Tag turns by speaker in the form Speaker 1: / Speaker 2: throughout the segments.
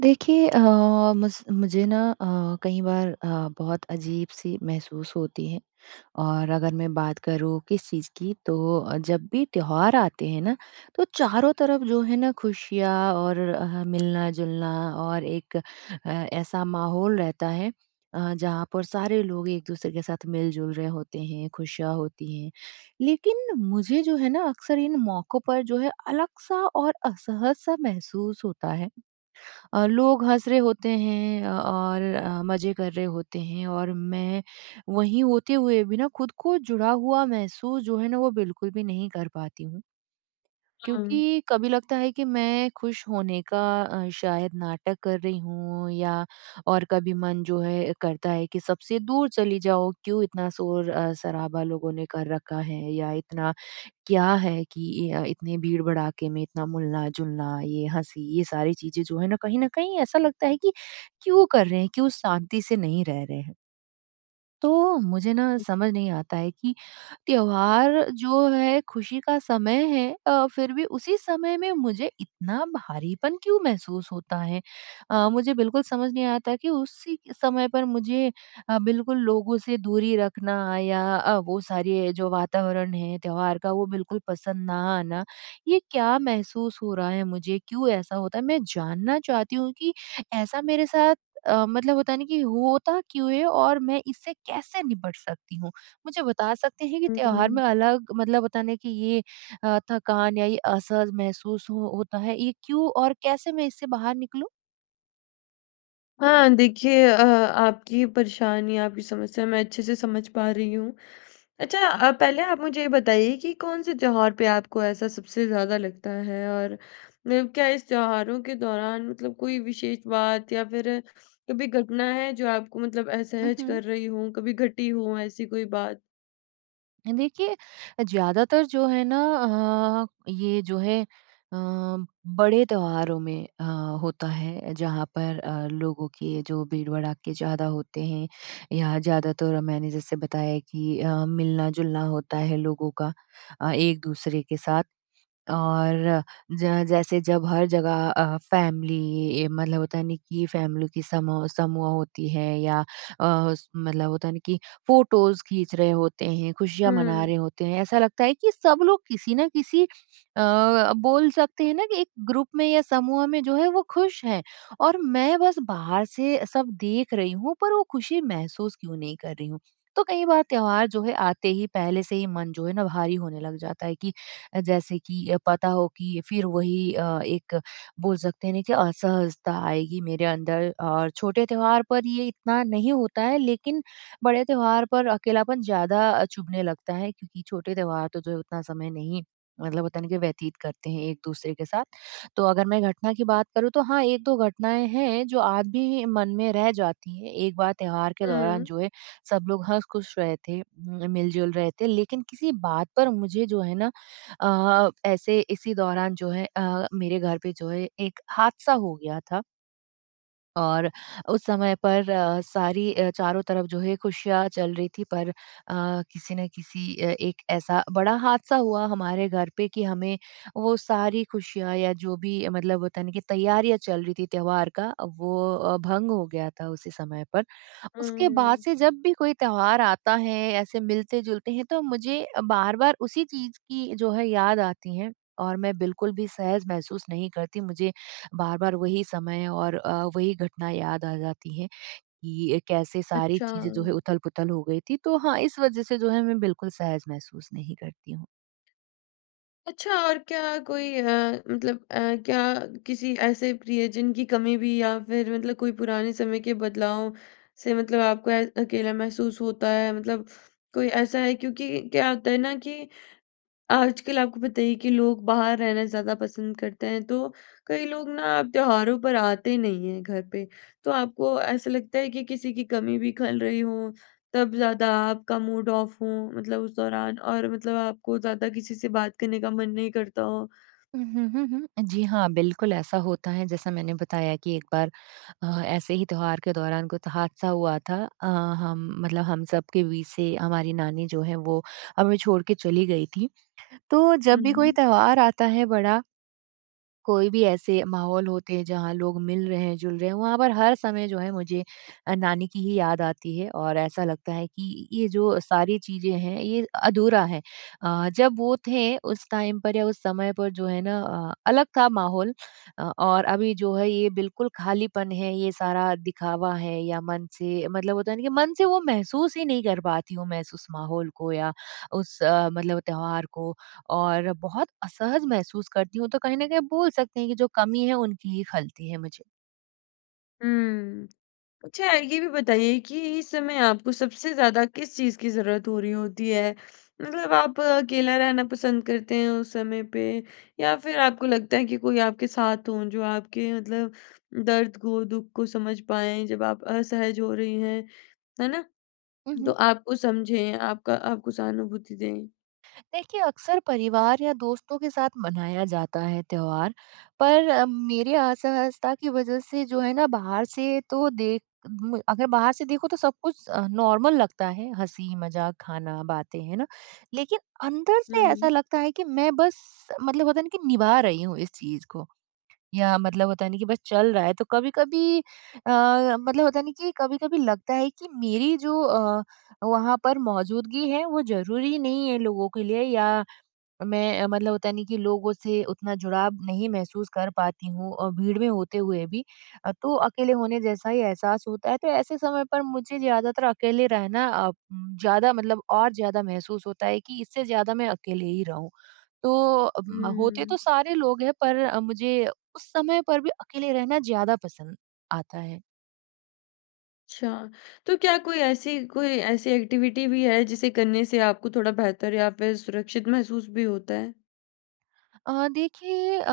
Speaker 1: देखिए, मुझे ना कई बार बहुत अजीब-सी महसूस होती है। और अगर मैं बात करूँ किस चीज़ की तो जब भी त्योहार आते हैं ना, तो चारों तरफ जो है ना खुशियाँ और मिलना-जुलना और एक ऐसा माहौल रहता है जहाँ पर सारे लोग एक-दूसरे के साथ मिल-जुल रहे होते हैं, खुशियाँ होती हैं। लेकिन मुझे जो है ना अक्सर इन मौकों पर जो है अलग-सा और असहज-सा महसूस होता है। लोग हँस रहे होते हैं और मज़े कर रहे होते हैं और मैं वहीं होते हुए भी ना खुद को जुड़ा हुआ महसूस जो है ना वो बिल्कुल भी नहीं कर पाती हूँ।
Speaker 2: हाँ,
Speaker 1: क्योंकि कभी लगता है कि मैं खुश होने का शायद नाटक कर रही हूँ, या और कभी मन जो है करता है कि सबसे दूर चली जाओ, क्यों इतना शोर शराबा लोगों ने कर रखा है या इतना क्या है कि इतने भीड़-भड़ाके में इतना मिलना-जुलना, ये हँसी, ये सारी चीज़ें जो है ना, कहीं न कहीं ऐसा लगता है कि क्यों कर रहे हैं? क्यों शांति से नहीं रह रहे हैं? तो मुझे ना समझ नहीं आता है कि त्योहार जो है खुशी का समय है, फिर भी उसी समय में मुझे इतना भारीपन क्यों महसूस होता है। मुझे बिल्कुल समझ नहीं आता कि उसी समय पर मुझे बिल्कुल लोगों से दूरी रखना या वो सारे जो वातावरण है त्योहार का वो बिल्कुल पसंद ना आना, ये क्या महसूस हो रहा है, मुझे क्यों ऐसा होता है, मैं जानना चाहती हूँ कि ऐसा मेरे साथ मतलब होता है ना कि होता क्यों है और मैं इससे कैसे निपट सकती हूँ? मुझे बता सकते हैं कि त्योहार में
Speaker 2: हुँ।
Speaker 1: अलग मतलब होता है ना कि ये थकान या ये असहज महसूस हो होता है, ये क्यों और कैसे मैं इससे बाहर निकलूँ?
Speaker 2: हाँ, देखिए आपकी परेशानी, आपकी समस्या मैं अच्छे से समझ पा रही हूँ। अच्छा पहले आप मुझे ये बताइए कि कौन-से त्योहार पे आपको ऐसा सबसे ज़्यादा लगता है? और मतलब क्या इस त्योहारों के दौरान मतलब कोई विशेष बात या फिर कभी घटना है जो आपको मतलब
Speaker 1: हुँ,
Speaker 2: असहज
Speaker 1: हुँ।
Speaker 2: कर रही हो, कभी घटी हो ऐसी कोई बात?
Speaker 1: देखिए, ज़्यादातर जो है ना ये जो है अ, बड़े त्योहारों में होता है जहाँ पर लोगों के जो भीड़-भड़ाके ज़्यादा होते हैं, या ज़्यादातर मैंने जैसे बताया कि मिलना-जुलना होता है लोगों का एक-दूसरे के साथ। और ज जैसे जब हर जगह फैमिली मतलब होता है ना कि फैमिली की समूह समूह होती है, या अ, मतलब होता है ना कि फोटोज खींच रहे होते हैं, खुशियां मना
Speaker 2: हुँ,
Speaker 1: रहे होते हैं, ऐसा लगता है कि सब लोग किसी ना किसी बोल सकते हैं ना कि एक ग्रुप में या समूह में जो है वो खुश हैं, और मैं बस बाहर से सब देख रही हूँ, पर वो खुशी महसूस क्यों नहीं कर रही हूँ। तो कई बार त्योहार जो है आते ही पहले से ही मन जो है ना भारी होने लग जाता है कि जैसे कि पता हो कि फिर वही एक बोल सकते हैं ना कि असहजता आएगी मेरे अंदर। और छोटे त्योहार पर ये इतना नहीं होता है, लेकिन बड़े त्योहार पर अकेलापन ज़्यादा चुभने लगता है, क्योंकि छोटे त्योहार तो जो है उतना समय नहीं मतलब होता नहीं कि व्यतीत करते हैं एक दूसरे के साथ। तो अगर मैं घटना की बात करूँ तो हाँ, एक दो घटनाएं हैं जो आज भी मन में रह जाती हैं। एक बार त्योहार के दौरान
Speaker 2: हुँ,
Speaker 1: जो है सब लोग हंस खुश रहे थे, मिलजुल रहे थे, लेकिन किसी बात पर मुझे जो है ना ऐसे इसी दौरान जो है मेरे घर पे जो है एक हादसा हो गया था। और उस समय पर सारी चारों तरफ जो है खुशियाँ चल रही थी, पर किसी न किसी एक ऐसा बड़ा हादसा हुआ हमारे घर पे कि हमें वो सारी खुशियाँ या जो भी मतलब होता है ना कि तैयारियाँ चल रही थी त्योहार का वो भंग हो गया था उसी समय पर। उसके बाद
Speaker 2: हुँ।
Speaker 1: से जब भी कोई त्योहार आता है, ऐसे मिलते-जुलते हैं, तो मुझे बार-बार उसी चीज़ की जो है याद आती है और मैं बिल्कुल भी सहज महसूस नहीं करती। मुझे बार-बार वही समय और वही घटना याद आ जाती है कि कैसे सारी
Speaker 2: अच्छा।
Speaker 1: चीज़ें जो है उथल-पुथल हो गई थी। तो हाँ, इस वज़ह से जो है मैं बिल्कुल सहज महसूस नहीं करती हूँ।
Speaker 2: अच्छा और क्या कोई मतलब क्या किसी ऐसे प्रियजन की कमी भी या फिर मतलब कोई पुराने समय के बदलाव से मतलब आपको अकेला महसूस होता है मतलब कोई ऐसा है क्योंकि क्या होता है ना कि आजकल आपको पता ही है कि लोग बाहर रहना ज़्यादा पसंद करते हैं, तो कई लोग ना आप त्योहारों पर आते नहीं हैं घर पे। तो आपको ऐसा लगता है कि किसी की कमी भी खल रही हो, तब ज़्यादा आपका मूड ऑफ हो मतलब उस दौरान और मतलब आपको ज़्यादा किसी से बात करने का मन नहीं करता हो?
Speaker 1: हुँ, हुँ, हुँ, हुँ। जी हाँ, बिल्कुल ऐसा होता है। जैसा मैंने बताया कि एक बार ऐसे ही त्योहार के दौरान कुछ हादसा हुआ था। अ, हम सब के बीच से हमारी नानी जो है वो हमें छोड़ के चली गई थी। तो जब
Speaker 2: हुँ,
Speaker 1: भी कोई
Speaker 2: हुँ।
Speaker 1: त्योहार आता है बड़ा, कोई भी ऐसे माहौल होते हैं जहाँ लोग मिल रहे हैं, जुल रहे हैं, वहाँ पर हर समय जो है मुझे नानी की ही याद आती है, और ऐसा लगता है कि ये जो सारी चीज़ें हैं ये अधूरा है। जब वो थे उस टाइम पर या उस समय पर जो है ना अलग था माहौल, और अभी जो है ये बिल्कुल खालीपन है, ये सारा दिखावा है, या मन से मतलब होता है ना कि मन से वो महसूस ही नहीं कर पाती हूँ मैं उस माहौल को या उस मतलब त्योहार को। और बहुत असहज महसूस करती हूँ, तो कहीं न कहीं बोल सकते हैं कि जो कमी है उनकी ही खलती है मुझे।
Speaker 2: हुँ। अच्छा ये भी बताइए कि इस समय आपको सबसे ज़्यादा किस चीज़ की ज़रूरत हो रही होती है? मतलब आप अकेला रहना पसंद करते हैं उस समय पे या फिर आपको लगता है कि कोई आपके साथ हो जो आपके मतलब दर्द को, दुःख को समझ पाएँ जब आप असहज हो रही हैं, है ना? तो
Speaker 1: उहुँ।
Speaker 2: आपको समझें, आपका आपको सहानुभूति दें।
Speaker 1: देखिए, अक्सर परिवार या दोस्तों के साथ मनाया जाता है त्योहार, पर मेरी असहजता की वजह से जो है ना बाहर से तो देख म अगर बाहर से देखो तो सब कुछ नॉर्मल लगता है, हँसी-मज़ाक, खाना, बातें, है ना? लेकिन अंदर से ऐसा
Speaker 2: हुँ,
Speaker 1: लगता है कि मैं बस मतलब होता है ना कि निभा रही हूँ इस चीज़ को। या मतलब होता नहीं कि बस चल रहा है, तो कभी-कभी मतलब होता नहीं कि कभी-कभी लगता है कि मेरी जो वहाँ पर मौजूदगी है वो ज़रूरी नहीं है लोगों के लिए, या मैं मतलब होता नहीं कि लोगों से उतना जुड़ाव नहीं महसूस कर पाती हूँ, और भीड़ में होते हुए भी तो अकेले होने जैसा ही एहसास होता है। तो ऐसे समय पर मुझे ज्यादातर अकेले रहना, ज्यादा मतलब और ज्यादा महसूस होता है कि इससे ज्यादा मैं अकेले ही रहूं। तो होते तो
Speaker 2: हुँ।
Speaker 1: सारे लोग हैं, पर मुझे उस समय पर भी अकेले रहना ज्यादा पसंद आता है।
Speaker 2: अच्छा, तो क्या कोई ऐसी एक्टिविटी भी है जिसे करने से आपको थोड़ा बेहतर या फिर सुरक्षित महसूस भी होता है?
Speaker 1: देखिए, अ,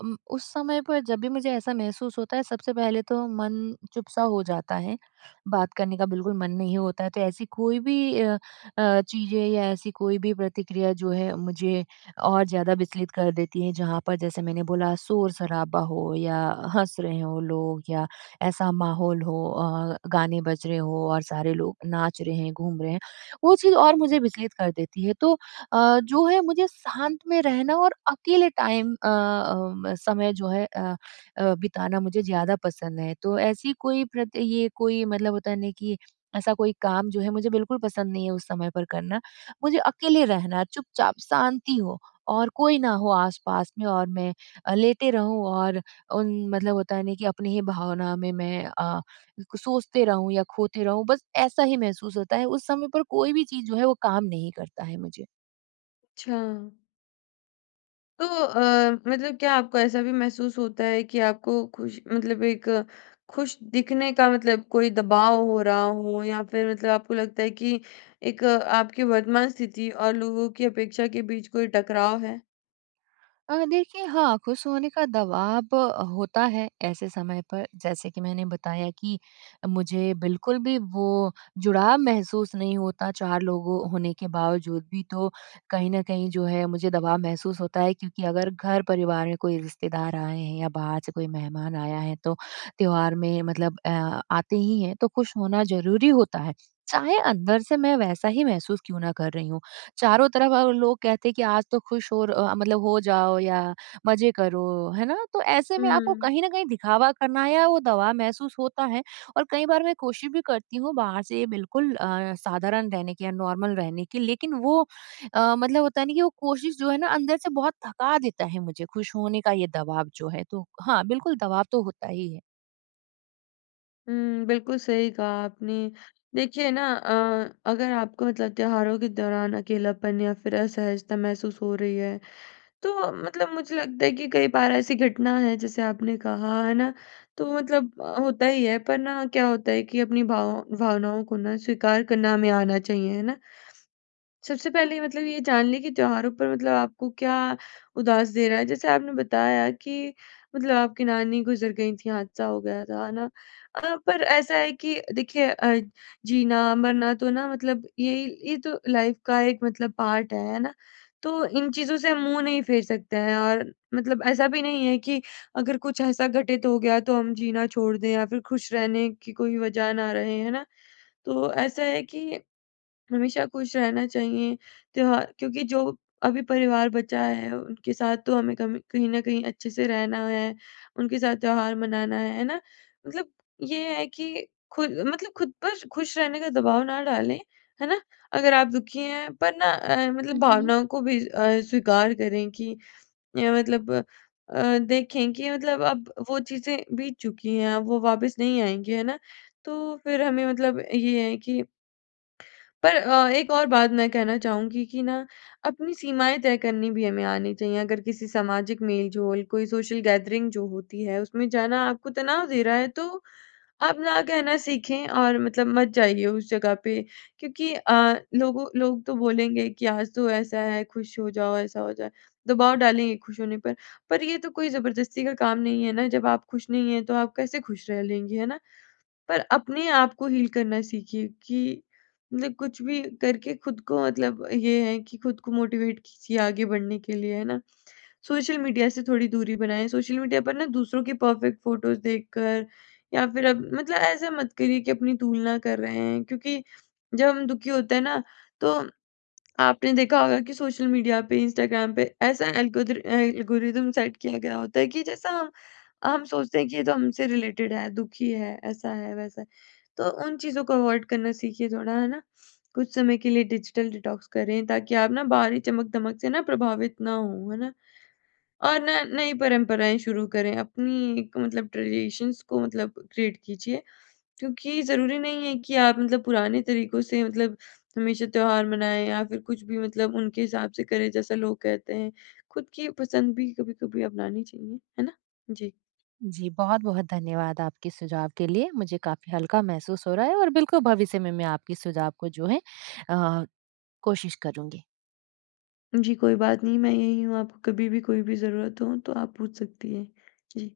Speaker 1: उम, उस समय पर जब भी मुझे ऐसा महसूस होता है, सबसे पहले तो मन चुप-सा हो जाता है, बात करने का बिल्कुल मन नहीं होता है। तो ऐसी कोई भी चीज़ें या ऐसी कोई भी प्रतिक्रिया जो है मुझे और ज़्यादा विचलित कर देती है। जहाँ पर जैसे मैंने बोला शोर-शराबा हो या हँस रहे हो लोग या ऐसा माहौल हो गाने बज रहे हो और सारे लोग नाच रहे हैं, घूम रहे हैं, वो चीज़ और मुझे विचलित कर देती है। तो जो है मुझे शांत में रहना और अकेले समय जो है बिताना मुझे ज़्यादा पसंद है। तो ऐसी कोई प्रत ये कोई मतलब होता है ना कि ऐसा कोई काम जो है मुझे बिल्कुल पसंद नहीं है उस समय पर करना। मुझे अकेले रहना, चुपचाप शांति हो और कोई ना हो आस-पास में, और मैं लेटे रहूँ और उन मतलब होता है ना कि अपनी ही भावना में मैं को सोचते रहूँ या खोते रहूँ, बस ऐसा ही महसूस होता है। उस समय पर कोई भी चीज़ जो है वो काम नहीं करता है मुझे।
Speaker 2: अच्छा। तो मतलब क्या आपको ऐसा भी महसूस होता है कि आपको खुश मतलब एक खुश दिखने का मतलब कोई दबाव हो रहा हो या फिर मतलब आपको लगता है कि एक आपकी वर्तमान स्थिति और लोगों की अपेक्षा के बीच कोई टकराव है?
Speaker 1: देखिए हाँ, खुश होने का दबाव होता है ऐसे समय पर। जैसे कि मैंने बताया कि मुझे बिल्कुल भी वो जुड़ाव महसूस नहीं होता 4 लोगों होने के बावजूद भी। तो कहीं न कहीं जो है मुझे दबाव महसूस होता है, क्योंकि अगर घर परिवार में कोई रिश्तेदार आए हैं या बाहर से कोई मेहमान आया है तो त्योहार में मतलब आते ही हैं तो खुश होना ज़रूरी होता है। चाहे अंदर से मैं वैसा ही महसूस क्यों ना कर रही हूँ। चारों तरफ लोग कहते हैं कि आज तो खुश हो र अ, मतलब हो जाओ या मज़े करो, है ना? तो ऐसे में आपको
Speaker 2: हुँ।
Speaker 1: कहीं न कहीं दिखावा करना या वो दबाव महसूस होता है। और कई बार मैं कोशिश भी करती हूँ बाहर से बिल्कुल साधारण रहने की या नॉर्मल रहने की, लेकिन वो मतलब होता है ना कि वो कोशिश जो है ना अंदर से बहुत थका देता है मुझे, खुश होने का ये दबाव जो है। तो हाँ, बिल्कुल दबाव तो होता ही है।
Speaker 2: हुँ, बिल्कुल सही कहा आपने। देखिए ना अगर आपको मतलब त्योहारों के दौरान अकेलापन या फिर असहजता महसूस हो रही है, तो मतलब मुझे लगता है कि कई बार ऐसी घटना है जैसे आपने कहा है ना तो मतलब होता ही है पर ना क्या होता है कि अपनी भावनाओं को ना स्वीकार करना हमें आना चाहिए है ना सबसे पहले मतलब ये जान लें कि त्योहारों पर मतलब आपको क्या उदास दे रहा है। जैसे आपने बताया कि मतलब आपकी नानी गुज़र गई थीं, हादसा हो गया था, है ना? पर ऐसा है कि देखिए जीना, मरना तो ना मतलब ये तो लाइफ़ का एक मतलब पार्ट है ना? तो इन चीज़ों से हम मुँह नहीं फेर सकते हैं और मतलब ऐसा भी नहीं है कि अगर कुछ ऐसा घटित हो गया तो हम जीना छोड़ दें या फिर खुश रहने की कोई वजह ना रहे, है ना? तो ऐसा है कि हमेशा खुश रहना चाहिए त्योहार क्योंकि जो अभी परिवार बचा है उनके साथ तो हमें कहीं ना कहीं अच्छे से रहना है उनके साथ त्योहार मनाना है ना मतलब ये है कि खुद मतलब खुद पर खुश रहने का दबाव ना डालें है ना अगर आप दुखी हैं पर ना मतलब
Speaker 1: हुँ, हुँ।
Speaker 2: भावनाओं को भी स्वीकार करें कि मतलब देखें कि मतलब अब वो चीजें बीत चुकी हैं अब वो वापस नहीं आएंगी है ना तो फिर हमें मतलब ये है कि पर एक और बात मैं कहना चाहूँगी कि ना अपनी सीमाएँ तय करनी भी हमें आनी चाहिए। अगर किसी सामाजिक मेल-जोल, कोई सोशल गैदरिंग जो होती है, उसमें जाना आपको तनाव दे रहा है, तो आप ना कहना सीखें और मतलब मत जाइए उस जगह पे। क्योंकि लोग तो बोलेंगे कि आज तो ऐसा है, खुश हो जाओ, ऐसा हो जाए। दबाव डालेंगे खुश होने पर। पर ये तो कोई ज़बरदस्ती का काम नहीं है ना, जब आप खुश नहीं हैं, तो आप कैसे खुश रह लेंगी, है ना? पर अपने आप को हील करना सीखिए कि मतलब कुछ भी करके खुद को मतलब ये है कि खुद को मोटिवेट कीजिए आगे बढ़ने के लिए, है ना? सोशल मीडिया से थोड़ी दूरी बनाएँ, सोशल मीडिया पर ना दूसरों के परफेक्ट फ़ोटोज़ देखकर या फिर अब मतलब ऐसा मत करिए कि अपनी तुलना कर रहे हैं क्योंकि जब हम दुखी होते हैं ना तो आपने देखा होगा कि सोशल मीडिया पे, इंस्टाग्राम पे ऐसा एल्गोरिदम सेट किया गया होता है कि जैसा हम सोचते हैं कि ये तो हमसे रिलेटेड है, दुखी है, ऐसा है, वैसा है। तो उन चीज़ों को अवॉइड करना सीखिए थोड़ा, है ना? कुछ समय के लिए डिजिटल डिटॉक्स करें ताकि आप ना बाहरी चमक-दमक से ना प्रभावित ना हों, है ना? और ना नई परंपराएँ शुरू करें, अपनी एक मतलब ट्रेडिशंस को मतलब क्रिएट कीजिए क्योंकि ज़रूरी नहीं है कि आप मतलब पुराने तरीकों से मतलब हमेशा त्योहार मनाएँ या फिर कुछ भी मतलब उनके हिसाब से करें जैसा लोग कहते हैं। खुद की पसंद भी कभी-कभी अपनानी चाहिए, है ना? जी।
Speaker 1: जी, बहुत-बहुत धन्यवाद आपके सुझाव के लिए। मुझे काफ़ी हल्का महसूस हो रहा है और बिल्कुल भविष्य में मैं आपके सुझाव को जो है अ, कोशिश करूँगी।
Speaker 2: जी, कोई बात नहीं मैं यहीं हूँ, आपको कभी भी कोई भी ज़रूरत हो तो आप पूछ सकती हैं। जी।